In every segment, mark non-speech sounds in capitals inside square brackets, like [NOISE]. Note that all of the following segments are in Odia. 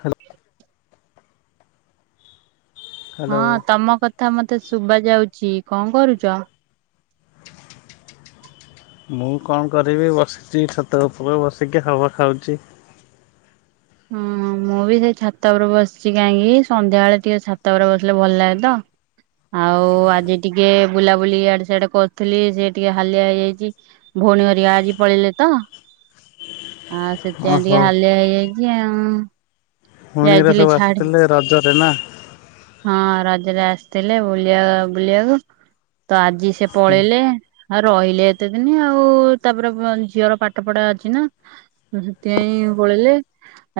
ହ୍ୟାଲୋ ହ୍ୟାଲୋ ହଁ ତମ କଥା ମତେ ଶୁଭା ଯାଉଚି କଣ କରୁଚ? ମୁଁ କଣ କରିବି ବସିଛି ଛାତ ଉପରେ ବସିକି ହାଉଆ ଖାଉଛି। ହୁଁ ମୁଁ ବି ସେଇ ଛାତ ଉପରେ ବସିଛି ଯାଇଁକି ସନ୍ଧ୍ୟାବେଳେ ଟିକେ ଛାତ ଉପରେ ବସିଲେ ଭଲ ଲାଗେ ତ। ଆଉ ଆଜି ଟିକେ ବୁଲାବୁଲି ଇଆଡେ ସିଆଡେ କରୁଥିଲି ସେ ଟିକେ ହାଲିଆ ହେଇଯାଇଚି। ମୁ ଭଉଣୀ ଘରିକା ଆଜି ପଳେଇଲେ ତ। ଆଉ ସେଥିଆଇଁ ଓହୋ ଟିକେ ହାଲିଆ ହେଇଯାଇଛି ଆଉ। ଭଉଣୀରା ଯାଇଥିଲି ସବୁ ଛାଡି ଆସିଥିଲେ ରଜରେ ନା ହଁ ରଜରେ ଆସ୍‌ ଥିଲେ ବୁଲିଆ ବୁଲିଆକୁ ତ ଆଜି ସେ ପଳେଇଲେ ଆଉ ରହିଲେ କେତେ ଦିନ ଆଉ ତାପରେ ଝିଅର ପାଠ ପଢା ଅଛି ନା ସେଥିପାଇଁ ପଳେଇଲେ।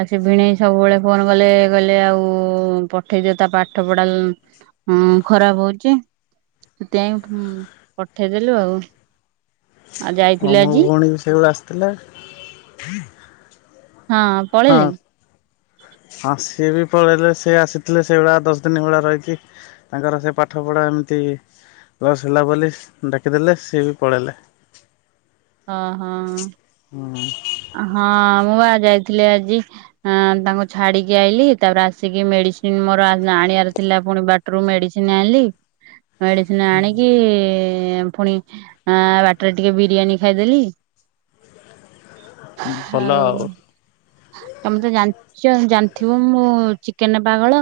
ଆ ସେ ଭିଣେଇ ସବୁବେଳେ ଫୋନ କଲେ କହିଲେ ଆଉ ପଠେଇଦିଅ ତା ପାଠ ପଢା ହଁ ଖରାପ ହଉଛି। ସେଥିପାଇଁ ପଠେଇଦେଲୁ ଆଉ। ଆଉ ହଁ ଯାଇଥିଲେ ମୋ ଆଜି ଭଉଣୀ ବି ସେ ଆସିଥିଲେ। ହଁ ପଳେଇଲେ କି? ହଁ ସିଏ ବି ପଳେଇଲେ ସିଏ ଆସିଥିଲେ ସେଇଭଳିଆ ଦଶ ଦିନ ଭଳିଆ ରହିକି ତାଙ୍କର ସେ ପାଠ ପଢା ଏମିତି ପସ ହେଲା ବୋଲି ଡାକିଦେଲେ ସିଏ ବି ପଳେଇଲେ। ହଁ ହଁ। ହୁଁ ହଁ ମୁଁ ବା ଯାଇଥିଲି ଆଜି ଆଁ ତାଙ୍କୁ ଛାଡିକି ଆଇଲିି ତାପରେ ଆସିକିି ମେ ମେଡିସିନ ମୋର ଆଣିବାର ଥିଲା ପୁଣି ବାଟରୁ ମେଡିସିନ ଆଣିଲି। ମେଡିସିନ ଆଣିକି ଇ ଫୁଣି ଆ ବାଟରେ ଟିକେ ବିରିୟାନୀ ଖାଇଦେଲି। ଆଉ ତମେ ତ ଜାଣିଛ ଜାଣି ଥିବ ମୁଁ ଚିକେନ୍ ପାଗଳ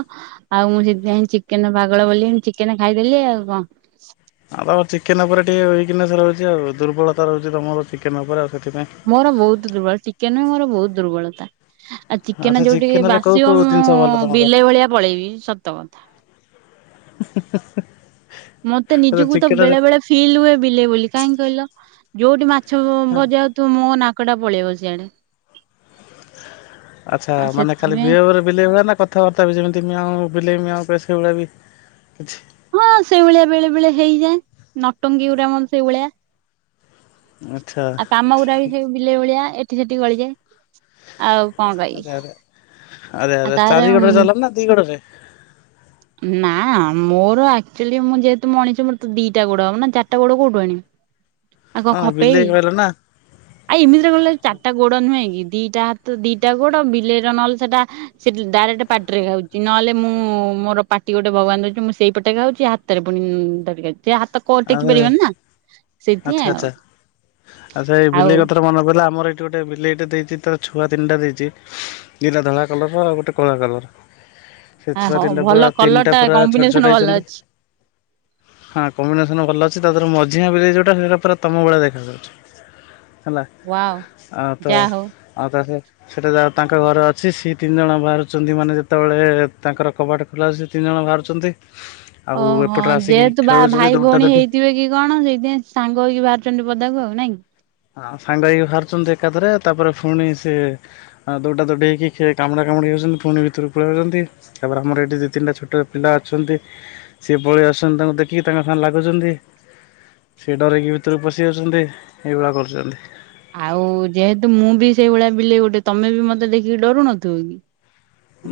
ଆଉ ମୁଁ ସେଥିପାଇଁ ଚିକେନ ପାଗଳ ବୋଲି ଚିକେନ୍ ଖାଇଦେଲି ଆଉ। [UNINTELLIGIBLE] ହଁ ତମର ଚିକେନ ଉପରେ ଟିକେୱିକନେସ ରହୁଛି ଆଉ ଦୁର୍ବଳତା ରହୁଛି ତମର ଚିକେନ ଉପରେ ଆଉ। ସେଥିପାଇଁ। ମୋର ବହୁତ ଦୁର୍ବଳ ଚିକେନ୍ ବି ମୋର ବହୁତ ଦୁର୍ବଳତା। ଆଉ ଆଚ୍ଛା ଚିକେନ ଯୋଉଠିକି ରେ କୋଉ ବାସିବ କୋଉ ମୁଁ ଜିନିଷ ଭଲ ତମର ବିଲେଇ ଭଳିଆ ପଳେଇବି ସତ କଥା। [INAUDIBLE] [UNINTELLIGIBLE] ମତେ ନିଜକୁ ତ ଚିକେନ ବେଳେ ବେଳେ ରେ ଫିଲ୍ ହୁଏ ବିଲେଇ ବୋଲି କାହିଁକି କହିଲ? ଯୋଉଠି ମାଛ ଛ ଭଜା ହ ତୁ ମୋ ନାକ ଟା ପଳେଇବ ସିଆଡେ। ଆଚ୍ଛା ଆଉ ମାନେ ଖାଲି ସେଥିପାଇଁ [UNINTELLIGIBLE] ବିଲେଇ ହୁଏ ନା କଥାବାର୍ତ୍ତା ବି ଯେମିତି ମିଆୟୁ ବିଲେଇ ମିଆଉ ସେ ଭଳିଆ ବି କିଛି? ହଁ ସେଇଭଳିଆ ବେଳେ ବେଳେ ହେଇଯାଏ ନଟଙ୍ଗୀ ଉରୋମ ସେଇଭଳିଆ। ଆଚ୍ଛା ଆଉ କାମଗୁରା ବି ସେ ବିଲେଇ ଭଳିଆ ଏଠି ସେଠି ଗଳିଯାଏ ଆଉ। କଣ କହିବି [UNINTELLIGIBLE] ଆଉ ତାର ଚାରି ଗୋଡ଼ରେ ଉଁ ଚାଲ ନା ଦି ଗୋଡ଼ ରେ? ନା ମୋର ଆକ ଚୁଲି ମୁଁ ଯେହେତୁ ମଣିଛି ମୋର ତ ଦିଟା ଗୋଡ ହବନା ଚାରିଟା ଗୋଡ କୋଉଠୁ ଆଣିବି? ଆଉ ହଁ କଣ ବିଲେଇ ଏଇ କହିଲ ନା ଆ ଏମିତିରେ ଗଲେ ଚାରିଟା ଗୋଡ ନୁହେଁ। ଦିଟା ହାତ ଦିଟା ଗୋଡ ବିଲେଇର ନହେଲେ ସେଟା ଡାଇରେକ୍ଟ ପାଟିରେ ଗାଉଛି ନହେଲେ ମୁଁ ମୁଁ ମୋର ପାଟି ଗୋଟେ ଭଗବାନ ରହୁଛି ମୁଁ ସେଇ ପଟେ ଗାଉଛି ହାତରେ ପୁଣି ଧରଛି। [UNINTELLIGIBLE] ଟିକେ ହାତ କ ଅଟେକି ଆରେ ପାରିବନି ନା ସେଇଥିପାଇଁ ଆଉ। ଆଛା ଏଇ ବିଲେଇ କଥାରୁ ମନେ ପିଲା ଆମର ଏଇଠି ଗୋଟେ ବିଲେଇଟ ଦେଇଛି ତାର ଛୁଆ ତିନିଟା ଦେଇଛି ଦିଇଟା ଧଳା କଲର ଆଉ ଗୋଟେ କଳା କଲର। ସେ ଆଉ ଛୁଆ ହଁ ତିନିଟା ଭଲ ପୁରା କଲର ତିନିଟା ଟା ପୁରା ଛୋଟ କମ୍ବିନେସନ ଛୋଟ ଭଲ ହେଇଛନ୍ତି ଅଛି ହଁ। [UNINTELLIGIBLE] ଅଛି ତାରେ ମଝିଆ ବି ଯୋଉଟା ସେଟା ପା ତମ ଭଳିଆ ଦେଖାଯାଉଛି। ହେଲା ୱାଓ ଆଉ ତ ଯାହା ହଉ। ଆଉ ତା ସେ ସେଟା ଯ ତାଙ୍କ ଘର ଅଛି ସେ ତିନି ଜଣ ବାହାରୁଛନ୍ତି ମାନେ ଯେତେବେଳେ ତାଙ୍କର କବାଟ ଖୋଲା ସେ ତିନି ଜଣ ବାହାରୁଛନ୍ତି। ଆଉ ଓହୋ ଏପଟରେ ଆସିକି ଯେହେତୁ ବା ଖେଳୁଛନ୍ତି ଭାଇ ଦୌଟା ଭଉଣୀ ଦୌଟି ହେଇଥିବେ କି କଣ ସେଇଥିପାଇଁ ସାଙ୍ଗ ହେଇକି ବାହାରୁଛନ୍ତି ପଦାକୁ ଆଉ ନାଇଁକି? ହଁ ସାଙ୍ଗ ହେଇକି ବାହାରୁଛନ୍ତି ଏକାଥରେ ତାପରେ ପୁଣି ସିଏ ଦୌଡା ଦୌଡ଼ି ହେଇକି କାମୁଡା କାମୁଡି ଯାଉଛନ୍ତି ପୁଣି ଭିତରୁ ପଳେଇ ଆଉଛ। ତାପରେ ଆମର ଏଠି ଦି ତିନଟା ଛୋଟ ପିଲା ଅଛନ୍ତି ସେ ଭଳିଆ ଛନ୍ତି ତାଙ୍କୁ ଦେଖିକି ତାଙ୍କ ସାଙ୍ଗେ ଲାଗୁଛନ୍ତି। ସେ ଡରକି ଭିତରୁ ପଶି ଯାଉଛନ୍ତି। ଏ ଭଳିଆ କରୁଛନ୍ତି। ଆଉ ଯେହେତୁ ମୁଁ ବି ସେଇଭଳିଆ ବିଲେଇ ଗୋଟେ ତମେ ବି ମତେ ଦେଖିକି ଡରୁନଥିବ କି?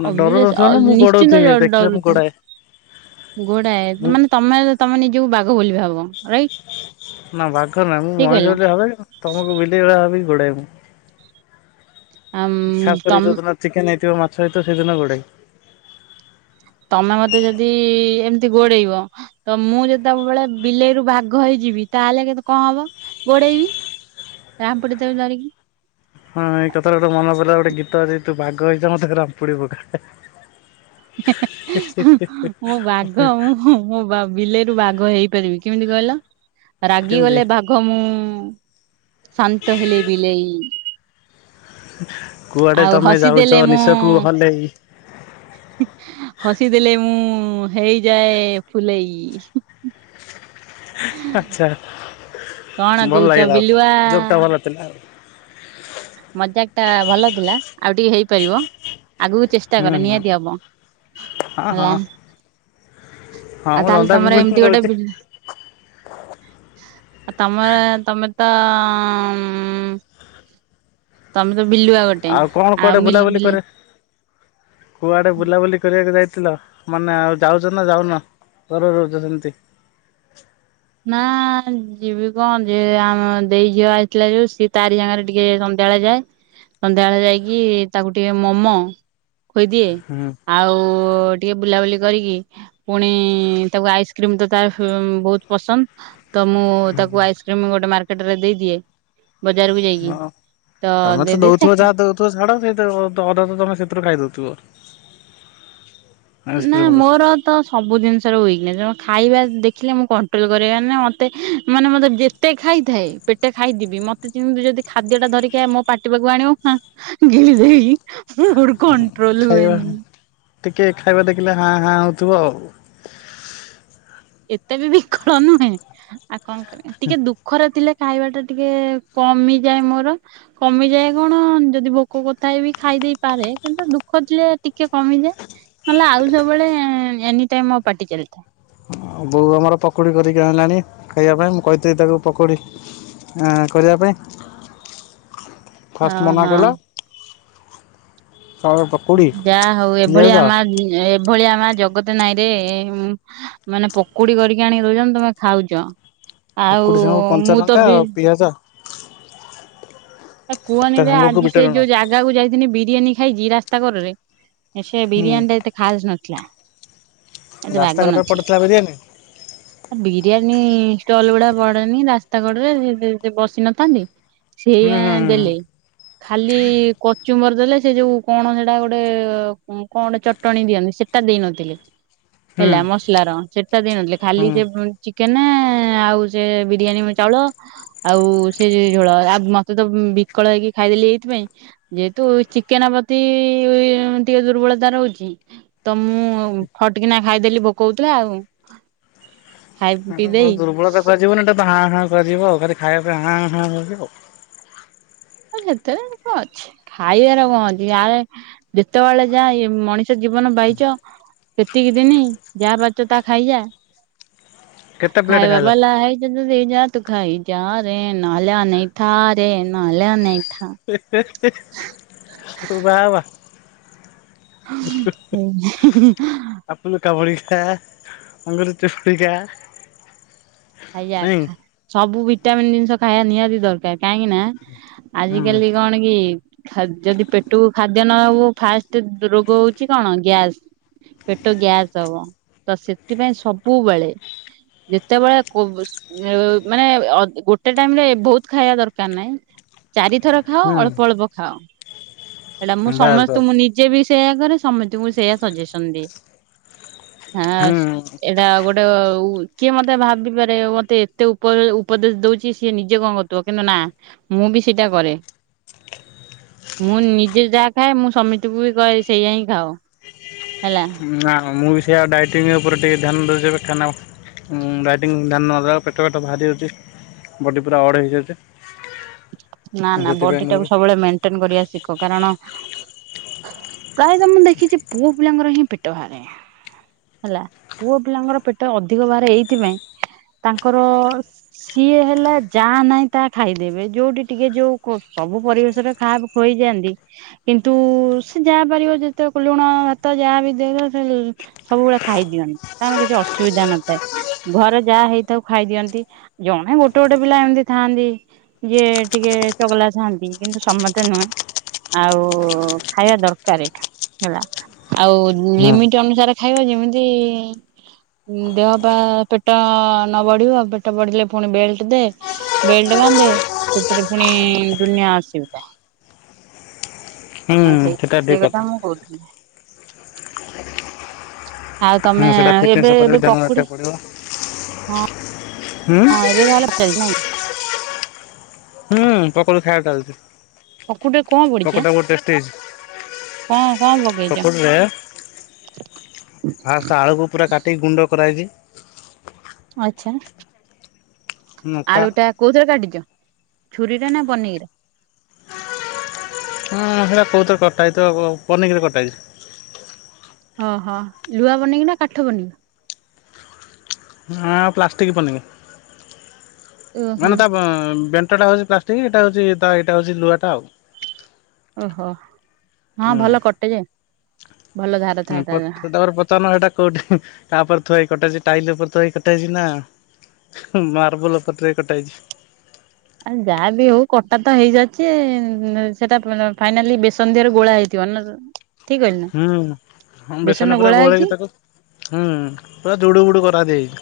ନା ଡର ଅଭିଅସ ନଥିବ ନା ଅଲ୍ ମୁଁ ନିଶ୍ଚିନ୍ତ ଗୋଡ଼ଉଥିବି ଜ ଦେଖିଲେ ମୁଁ ଡରୁଥି ଗୋଡ଼ାଏ ଗୋଡ଼ାଏ ମୁଁ ମାନେ ତମେ ତମ ନିଜକୁ ବାଘ ବୋଲି ଭାବ। ରାଇଟ୍ ନା ବାଘ ନାଇଁ ମୁଁ ଠିକ କହିଲି ମଣିଷ ନା? ବୋଲି ଭାବେ ତମକୁ ବିଲେଇ ଭଳିଆ ଭାବିକି ଗୋଡ଼ାଏ ମୁଁ ଆମ୍ ଖାସ୍ କରିକି ତମ୍ ଯୋଉଦିନ ଚିକେନ୍‌ ହେଇଥିବ ମାଛ ହେଇଥିବ ସେଦିନ ଗୁଡ଼େ। ତମେ ମତେ ଯଦି ଏମିତି ଗୋଡ଼େଇବ ତ ମୁଁ ଯେତେବେଳେ ବିଲେଇରୁ ବାଘ ହେଇଯି ଯିବି ତାହେଲେ କେ କଣ ହବ ଗୋଡ଼େଇବି ଆମ୍ପୁଡ଼ି ଦେବି ଧରିକି। ହଁ ଏକାଥରେ ତ ଗୋଟେ ମନ ପଡ଼ିଲା ଗୋଟେ ଗୀତ ଅଛି ତୁ ବାଘ ହେଇଜା ମତେ ରାମ୍ପୁଡ଼ି ପକା। ହା ହିଁ ହା ମୁଁ ବାଘ ମୁଁ ମୁଁ ମୁଁ ବା ବି ବିଲେଇରୁ ବା ଘ ହେଇପାରିବି କେମିତି କହିଲ ରାଗି କେମିତି ଗଲେ ବାଘ ମୁଁ ଶାନ୍ତ ହେଲେ ବିଲେଇ। କୁଆଡ଼େ ଆଉ ତମେ ହସିଦେଲେ ଯାଉଛ ନିଶକୁ ହଲେଇ। ହସି ଦେଲେ ମୁଁ ହେଇଯାଏ ଫୁଲେଇ। ଆଛା କଣ ଭଲ କହୁଛ ଲାଗିଲା ବିଲୁଆ? ଜୋକ୍ ଟା ଭଲଥିଲା। ମଜାକ୍ ଟା ଭଲ ଥିଲା ଆଉ ଟିକେ ହେଇପାରିବ। ଆଗକୁ ଚେଷ୍ଟା ହୁଁ କର ହୁଁ ନିହାତି ହବ ହଁ ହଁ। ହେଲା। ହଁ ଆ ମୁଁ ତାହେଲେ ନନ୍ଦା ତମର ପିମ୍ପୁଡିରେ ଏମିତି ଗୋଟେ ରହୁଛି ବିଲ ଆ ତମର ତମେ ତ ଉମ୍ ତମେ ତ ବିଲୁଆ ଗୋଟେ ଆଉ କଣ ଆଉ ମିଲ୍‌ ବିଲ୍‌ କୁଆଡ଼େ ବୁଲାବୁଲି କରିବାକୁ ଯାଇ ଥିଲ ମାନେ ଆଉ ଯାଉଛ ନା ଯାଉନ ଘର ରହୁଛ ସେମିତି? ନା ଯିବି କଣ ଯେ ଆମ ଦେଇ ଝିଅ ଆଇଥିଲା ଯୋଉ ସିଏ ତାରି ସାଙ୍ଗରେ ଟିକେ ସନ୍ଧ୍ୟା ବଳେ ଯାଏ ସନ୍ଧ୍ୟା ବଳେ ଯାଇକି ତାକୁ ଟିକେ ମୋମ ଖୋଇଦିଏ ହୁଁ ଆଉ ଟିକେ ବୁଲାବୁଲି କରିକି ପୁଣି ତାକୁ ଆଇସକ୍ରିମ ତାର ଫେ ବହୁତ ପସନ୍ଦ। ତ ମୁଁ ତାକୁ ଆଇସ୍କ୍ରିମ ଗୋଟେ ମାର୍କେଟରେ ଦେଇଦିଏ। ବି ଯାଇକି ହଁ। ତମେ ତ ଦଉଥିବ ଯାହା ଦଉଥିବ ଛାଡ଼ ସେ ତାର ତ ଅଧା ତମେ ସେଥିରୁ ଖାଇଦଉଥିବ। ନା ଆଇସ୍କ୍ରିମରୁ। ମୋର ତ ସବୁ ଜିନିଷର ୱିକନେସ ଖାଇବା ଦେଖିଲେ ମୁଁ କଣ ଟ୍ରୋଲ କରିପାରେନି ମତେ ମାନେ ମତେ ଯେତେ ଖାଇଥାଏ ପେଟେ ଖାଇଦେବି ମତେ କିନ୍ତୁ ଯଦି ଖାଦ୍ୟ ଟା ଧରିକି ମୋ ପାଟି ପାଖକୁ ଆଣିବ ନା ଗିଳି ଦେବି। ମୋର କଣ୍ଟ୍ରୋଲ ଖାଇବା ହୁଏନି। ଟିକେ ଖାଇବା ଦେଖିଲେ ହାଁ ହାଁ ହଉଥିବ ଆଉ। ଏତେ ବି ବିକଳ ନୁହେଁ ଆଉ କଣ କରି ଟିକେ ଦୁଃଖରେ ଥିଲେ ଖାଇବା ଟା ଟିକେ କମିଯାଏ। ମୋର କମିଯାଏ କଣ ଯଦି ଭୋକ କରୁଥାଏ ବି ଖାଇ ଦେଇପାରେ କିନ୍ତୁ ଦୁଃଖ ଥିଲେ ଟିକେ କମିଯାଏ। ନଲେ ଆଉ ସବୁବେଳେ ଏନିଟାଇମ୍‌ ମୋ ପାଟି ଚାଲିଥାଏ। ଆଉ ବୋଉ ଆମର ପକୁଡ଼ି କରିକି ଆଇଲାଣି ଖାଇବା ପାଇଁ ମୁଁ କହିଥିଲି ତାକୁ ପକୁଡ଼ି ଆଁ କରିବା ପାଇଁ ଫାଷ୍ଟ ହଁ ମନା ହଁ କଲା ତାପରେ ପକୁଡ଼ି ଯାହା ହଉ ପିଆଜ ଏଭଳିଆ ମା ଏଭଳିଆ ମା ଜଗତ ନାଇଁ ରେ ଉଁ ମାନେ ପକୁଡ଼ି କରିକି ଆଣିକି ଦଉଚନୀ ତମେ ଖାଉଚ। ଆଉ ପକୁଡ଼ି ସାଙ୍ଗକୁ କଞ୍ଚା ମୁଁ ଲଙ୍କା ତ ବି ଆଉ ପିଆଜ ତା କୁହନି ଯେ ସାଙ୍ଗକୁ ଆଜି ବିଟ ସେ ଲୁଣ। ଯୋଉ ଜାଗାକୁ ଯାଇଥିଲି ବିରିୟାନୀ ଖାଇଛି ରାସ୍ତା କଡ଼ରେ। ଏ ସେ ହୁଁ ବିରିୟାନୀ ଟା ଏତେ ଖାସ୍‌ ନଥିଲା। ଏତେ ରାସ୍ତା ବାଗ କଡରେ ନଥିଲା ପଡିଥିଲା ବିରିୟାନୀ ବିରିୟାନୀ ଷ୍ଟଲ୍ ଗୁଡ଼ା ବଡ଼ନି ରାସ୍ତା କଡ଼ରେ ନିଜେ ନିଜେ ବସି ନଥାନ୍ତି ହୁଁ ସେଇଆ। ହୁଁ ଦେଲେ ଖାଲି କଚୁମର ଦେଲେ ସେ ଯୋଉ କଣ ସେଟା ଗୋଟେ କଣ ଗୋଟେ ଚଟଣୀ ଦିଅନ୍ତି ସେଟା ଦେଇ ନଥିଲେ। ହୁଁ ହେଲା ମସଲାର ସେଟା ଦେଇ ନଥିଲେ ହୁଁ। ଖାଲି ହୁଁ। ଯେ ଚିକେନ ଆଉ ସେ ବିରିୟାନୀ ଚାଉଳ ଆଉ ସେ ଯ ଝୋଳ ଆ ତେ ତ ବିକଳ ହେଇକି ଖାଇଦେଲି ଏଇଥିପାଇଁ ଯେହେତୁ ଚିକେନ ପ୍ରତି ଟିକେ ଦୁର୍ବଳ। ଫଳଦା ରହୁଛି। ତ ମୁଁ ଫଟକିନା ଖାଇଦେଲି ଭୋକ ହୋଇଥିଲା ଆଉ। ଖାଇ ପିଇ ଦେଇ ଦୁର୍ବଳତା କୁହାଯିବନି ଏଟା ହାଁ ହାଁ କରିିବ ଆଉ ଖାଲି ଖାଇବା ପାଇଁ ହାଁ ହାଁ କରିବା ଆଉ। ସେତେରେ କଣ ଅଛି ଖାଇବାର କଣ ଅଛି ଆାରେ ଯେତେବେଳେ ଯାଏ ମଣିଷ ସେ ଜୀବନ ପାଇଚ ସେତିକି ଦିନି ଯାହା ପାରୁଛ ତାହା ଖାଇଯା। କେତେ ପ୍ଲେଟ୍ ଖାଇଲ? ଖାଇବାବା ଲ ହେଇ ରେଜା ତୁ ଖାଇ ଯାରେ ନହେଲେ ଅନେଇଥା ରେ ନହେଲେ ଅନେଇ ହେ ହେ ହେ ବା ବା। ଆପଣ କା ଭଳି [UNINTELLIGIBLE] ଖା ଅଙ୍ଗୁର ଚୁସି ଖା। ଆଜ୍ଞା ନାଇଁ ସବୁ ଭିଟାମିିନ ଜିନିଷ ଖାଇବା ନିହାତି ଦରକାର। କାହିଁକି ନା ଆଜି ହୁଁ କାଲି କଣ କି ଯଦି ପେଟକୁ ଖା ିନବ ଫାଷ୍ଟ ରୋଗ ହଉଛି କଣ ଗ୍ୟାସ୍ [UNINTELLIGIBLE] ପେଟ ଗ୍ୟାସ ହବ ତ ସେଥିପାଇଁ ସବୁବେଳେ ଯେତେବେଳେ ମାନେ ଗୋଟେ ଟାଇମ ରେ ବହୁତ ଖାଇବା ଦରକାର ନାହିଁ। ଚାରିଥର ଖାଅ ଅଳ୍ପ ହୁଁ ଅଳ୍ପ ଖାଅ। ସେଇଟା ମୁଁ ବାସ୍ ସମସ୍ତଙ୍କୁ ବାସ୍ ମୁଁ ନିଜେ ବି ସେଇୟା କରେ ସମସ୍ତଙ୍କୁ ସେଇୟା ସଜେସନ ଦିଏ। ହୁଁ ହଁ ଏଇଟା ଗୋଟେ କିଏ ମତେ ଭାବିିବାର ମତେ ଏତେ ଉପ ଉପଦେଶ ଦଉଛି ସିଏ ନିଜେ କଣ କରଥିବ କିନ୍ତୁ ନା ମୁଁ ବି ସେଇଟା କରେ। ମୁଁ ନିଜେ ଯାହା ଖାଏ ମୁଁ ସମିତିକୁ ବି କହେ ସେଇଆ ହିଁ ଖାଅ। ହେଲା ନା ମୁଁ ବି ସେଇଆ ଡାଇଟିଂ ଉପରେ ଟିକେ ଧ୍ୟାନ ଦଉଚି ଏବେ କାହିଁକି ନା ଡାଇଟିଂ ଧ୍ୟାନ ନ ଦେବା ପେଟ ପେଟ ବାହାରି ହେଉଛି ବଡ଼ି ପୁରା ଅଡ଼୍ ହେଇଯାଉଚି। ନା ନା ବଡି ଟାକୁ ସବୁବେଳେ ମେଣ୍ଟେନ କରିବା ଶିଖ କାରଣ ପ୍ରାୟ ତ ମୁଁ ଦେଖିଛି ପୁଅ ପିଲାଙ୍କର ହିଁ ପେଟ ବାହାରେ। ହେଲା ପୁଅ ପିଲାଙ୍କର ପେଟ ଅଧିକ ବାହାରେ ଏଇଥିପାଇଁ ତାଙ୍କର ସିଏ ହେଲା ଯା ନାଇଁ ତାହା ଖାଇଦେବେ ଯୋଉଠି ଟିକେ ଯୋଉ କ ସବୁ ପରିବେଶରେ ଖାପ ଖୁଆଇଯାଆନ୍ତି କିନ୍ତୁ ସେ ଯାହା ପାରିବ ଯେତେ କ ଲୁଣ ଭାତ ଯାହା ବି ଦେଉନ ସେ ସବୁବେଳେ ଖାଇଦିଅନ୍ତି ତାଙ୍କର କିଛି ଅସୁବିଧା ନଥାଏ ଘରେ ଯାହା ହେଇଥାଉ ଖାଇଦିଅନ୍ତି ଜ ନେ ଗୋଟେ ଗୋଟେ ପିଲା ଏମତି ଥାଆନ୍ତି ଯିଏ ଟିକେ ଚଗଲା ଥାଆନ୍ତି କିନ୍ତୁ ସମସ୍ତେ ନୁହେଁ। ଆଉ ଖାଇବା ଦରକାର ହେଲା ଆଉ ହୁଁ ଲିମିଟ ଅନୁସାରେ ଖାଇବା ଯେମିତି। ଦେହ ବା ପେଟ ନ ବଢିବ ପେଟ ବଢିଲେ ପୁଣି ବେଲ୍ଟ ଦେ ବେଲ୍ଟ [UNINTELLIGIBLE] େ ସେଥିରେ ପୁଣି ଦୁନିଆ ଆସିବ ତା। ହଁ ହୁଁ ସେଇ ସେଟା ସେଇ ଠିକ କଥା ମୁଁ କହୁଥିଲି। ଆଉ ତମେ ହୁଁ ସେଟା ଫିଟନେସ୍ ଏବେ ଉପରେ ବି ଏବେ ଧ୍ୟାନ ପକୁଡି ରଖିବାକୁ ପଡ଼ିବ ହଁ। ହୁଁ ହଁ ଏବେ ତାଲେ ଚାଲ ନାଇଁ। ହୁଁ ପକୁଡ଼ି ଖାଇବା ଚାଲଛି। ପକୁଡ଼ି ରେ କଣ ପଡ଼ିଛି ବା କଣ କଣ ପକେଇଚ? ପକୋଡ଼ିରେ ଫାଷ୍ଟ ଆଳୁକୁ ପୁରା କାଟିକି ଗୁଣ୍ଡ କରାଇଛି ଆଛା ଲଙ୍କା ଆଳୁ ଟା କୋଉଥିରେ କାଟିଛ। ଛୁରୀରେ ନା ପନିକି ରେ। ହଁ ସେଇଟା କେଉଁଥିରେ କଟାହେଇଥିବ ପନିକିରେ କଟା ହେଇଛି। ଓହୋ ଲୁହା ପନିକି ନା କାଠ ପନିକି। ହଁ ପ୍ଲାଷ୍ଟିକ ପନିକି ଓହୋ ମାନେ ତା ଉଁ ବେ ସେଇଟା ହଉଛି ପ୍ଲାଷ୍ଟିକ ଏଇଟା ହଉଛି ଏଇଟା ଏଇଟା ହଉଛି ଲୁହାଟା ଆଉ। ଓହୋ। ହଁ ଭଲ କଟେ ଯେ ଭଲ ଧାର ହୁଁ ଥାଏ ତା ତାପରେ ପଚାରୁନ ହେଟା କୋଉଠି ହି ତାପରେ ଥୁଆଇ କଟାଇଛି ଟାଇଲ ଉପରେ ଥୁଆଇ କଟାଇଛି ନା ମାର୍ବଲ ପଟରେ କଟା ହେଇଚି। ଆଉ ଯାହା ବି ହଉ କଟା ତ ହେଇଯାଇଚି ସେଟା ଫାଇନାଲି ବେସନ ଦେହରେ ଗୋଳା ହେଇଥି ଭନ୍ୟ [INAUDIBLE] ହୁଁ ବେସନ ପୁରା ଗୋଳା ହେଇକି ଗୋଳେଇକି ତାକୁ ହୁଁ ପୁରା ଯୁଡୁ ବୁଡୁ କରାଦିଆ ହେଇଚି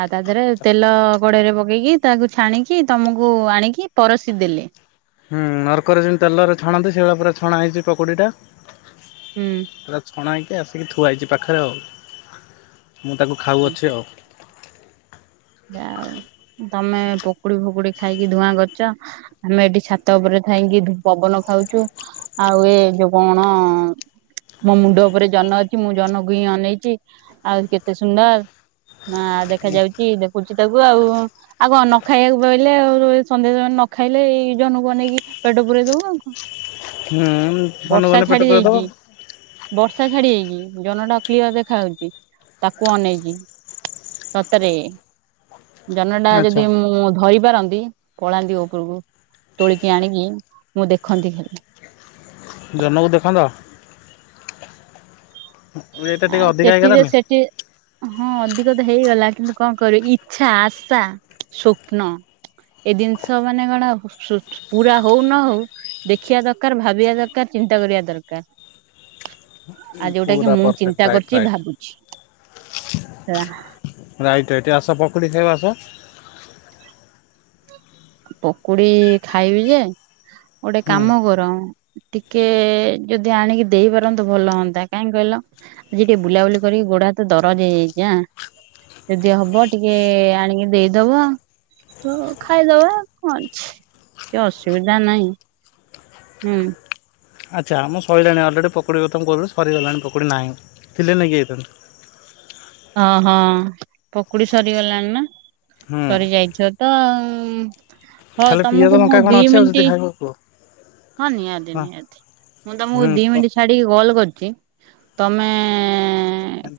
ଆ ତା ଦେହେରେ ତେଲ ଗୋଡରେ ପକେଇକି ତାକୁ ଛାଣିକି ତମକୁ ଆଣିକି ପରସି ଦେଲେ। ହୁଁ ନର୍କରେ ଯେମିତି ତେଲରେ ଛାଣନ୍ତି ସେଇଭଳିଆ ପୁରା ଛଣା ହେଇଛି ପକୁଡ଼ିଟା। ହୁଁ ପୁରା ଛଣା ହେଇକି ଆସିକି ଥୁଆ ହେଇଛି ପାଖରେ ଆଉ। ମୁଁ ତାକୁ ଖାଉଅଛି ଆଉ। ଯାହଉ ତମେ ପକୁଡି ଫକୁଡି ଖାଇକି ଧୂଆଁ କରୁଚ ଆମେ ଏଠି ଛାତ ଉପରେ ଥାଇକି ପବନ ଖାଉଛୁ ଆଉ ଏ ଯୋଉ କଣ ଅଂ ମୋ ମୁଣ୍ଡ ଉପରେ ଜହ୍ନ ଅଛି ମୁଁ ଜହ୍ନକୁ ହିଁ ଅନେଇଛି ଆଉରି କେତେ ସୁନ୍ଦର ନା ଆ ଦେଖାଯାଉଛି କୁଚି ଟାକୁ ଆଉ ଆଉ କନ ଖାଇବାକୁ ପାଇଲେ ଆଉ ସନ୍ଧ୍ୟାସମ ନ ଖାଇଲେ ଏଇ ଜନକୁ ଅଇେଇକି ପେଟ ପୁରେଇ ଦବୁ ଆଉ କଣ? ହୁଁ ଧନୁ ବର୍ଷା ଗନେ ପେଟ ଛାଡି ପୁରେଇଦବ। ଯାଇଚି ବର୍ଷା ଛାଡି ଯାଇଚି। ଜନ ଟା କ୍ଲିୟର ଦେଖା ହଉଛି ତାକୁ ଅନେଇଛିି ସତରେ ଜନ ଟା ଆଚ୍ଛା ଯଦି ମୁଁ ଧରି ପାରନ୍ତି ପଳାନ୍ତି ଉପରକୁ। ତୋଳିକି ଆଣିକି ମୁଁ ଦେଖନ୍ତି ଖାଲି। ଜନକୁ ଦେଖନ୍ତ? ଏଇଟା ଟିକେ ଆଉ ଅଧିକା ସେଠିରେ ହେଇଗଲାନି ସେଠି ହଁ ଅଧି ତ ହେଇଗଲା କିନ୍ତୁ କଣ କରିବ ଇଛା ଆଶା ସ୍ୱପ୍ନ ଏ ଜିନିଷ ମାନେ ଗଣ ପୁରା ହଉ ନ ହଉ ଦେଖିବା ଦରକାର ଭାବିବା ଦରକାର ଚିନ୍ତା କରିବା ଦରକାର। ଆଉ ଯୋଉଟା କି ପୁରା ମୁଁ ପରଫେକ୍ଟ। ଚିନ୍ତା ରାଇଟ୍ କରୁଛି ରାଇଟ୍ ଭାବୁଛି ହେ ଏଇଟି ଆସ ପକୁଡି ଖାଇବ ଆସ। ପକୁଡି ଖାଇବି ଯେ ଗୋଟେ ହୁଁ କାମ କର, ଟିକେ ଯଦି ଆଣିକି ଦେଇ ପାରନ୍ତ ଭଲ ହୁଅନ୍ତା କାହିଁି କହିଲ ଆଜି ଟିକେ ବୁଲାବୁଲି କରିକି ଗୋଡ ହାତ ଦରଜ ହେଇଯାଇଚି ଆଁ ଯଦି ହବ ଟିକେ ଆଣିକି ଦେଇଦବ ଆ ତ ଖାଇଦବା। କଣ ଅଛି କି ଅସୁବିଧା ନାହିଁ। ହୁଁ, ଆଚ୍ଛା ମୁଁ ସଇଲାଣି ଅଲରେଡ଼ି ପକୁଡି କଥାମୁଁ କହୁଥିଲି ସରିଗଲାଣି ପକୁଡ଼ି ନାହିଁ ଥିଲେ ନେଇକି ଯାଇଥାନ୍ତି। [INAUDIBLE] ହଁ ହଁ ପକୁଡି ସରିଗଲାଣି ନା ହୁଁ ସରି ଯାଇଥିବ ତଆଉ ହଉ ଖାଲି ପିଆଜ ତମକୁ ମୁଁ ଲଙ୍କା କଣ ଦି ଅଛି ଆଉ ଯଦି ମିନିଟ ଖାଇବ କୁହ ହଁ ନିହାତି ହଁ ନିହାତି ମୁଁ ତମକୁ ହୁଁ ଦି କ ମିନିଟ୍ ଛାଡିକି କଲ୍ କରୁଚି ତମେଏଁ ଏଁ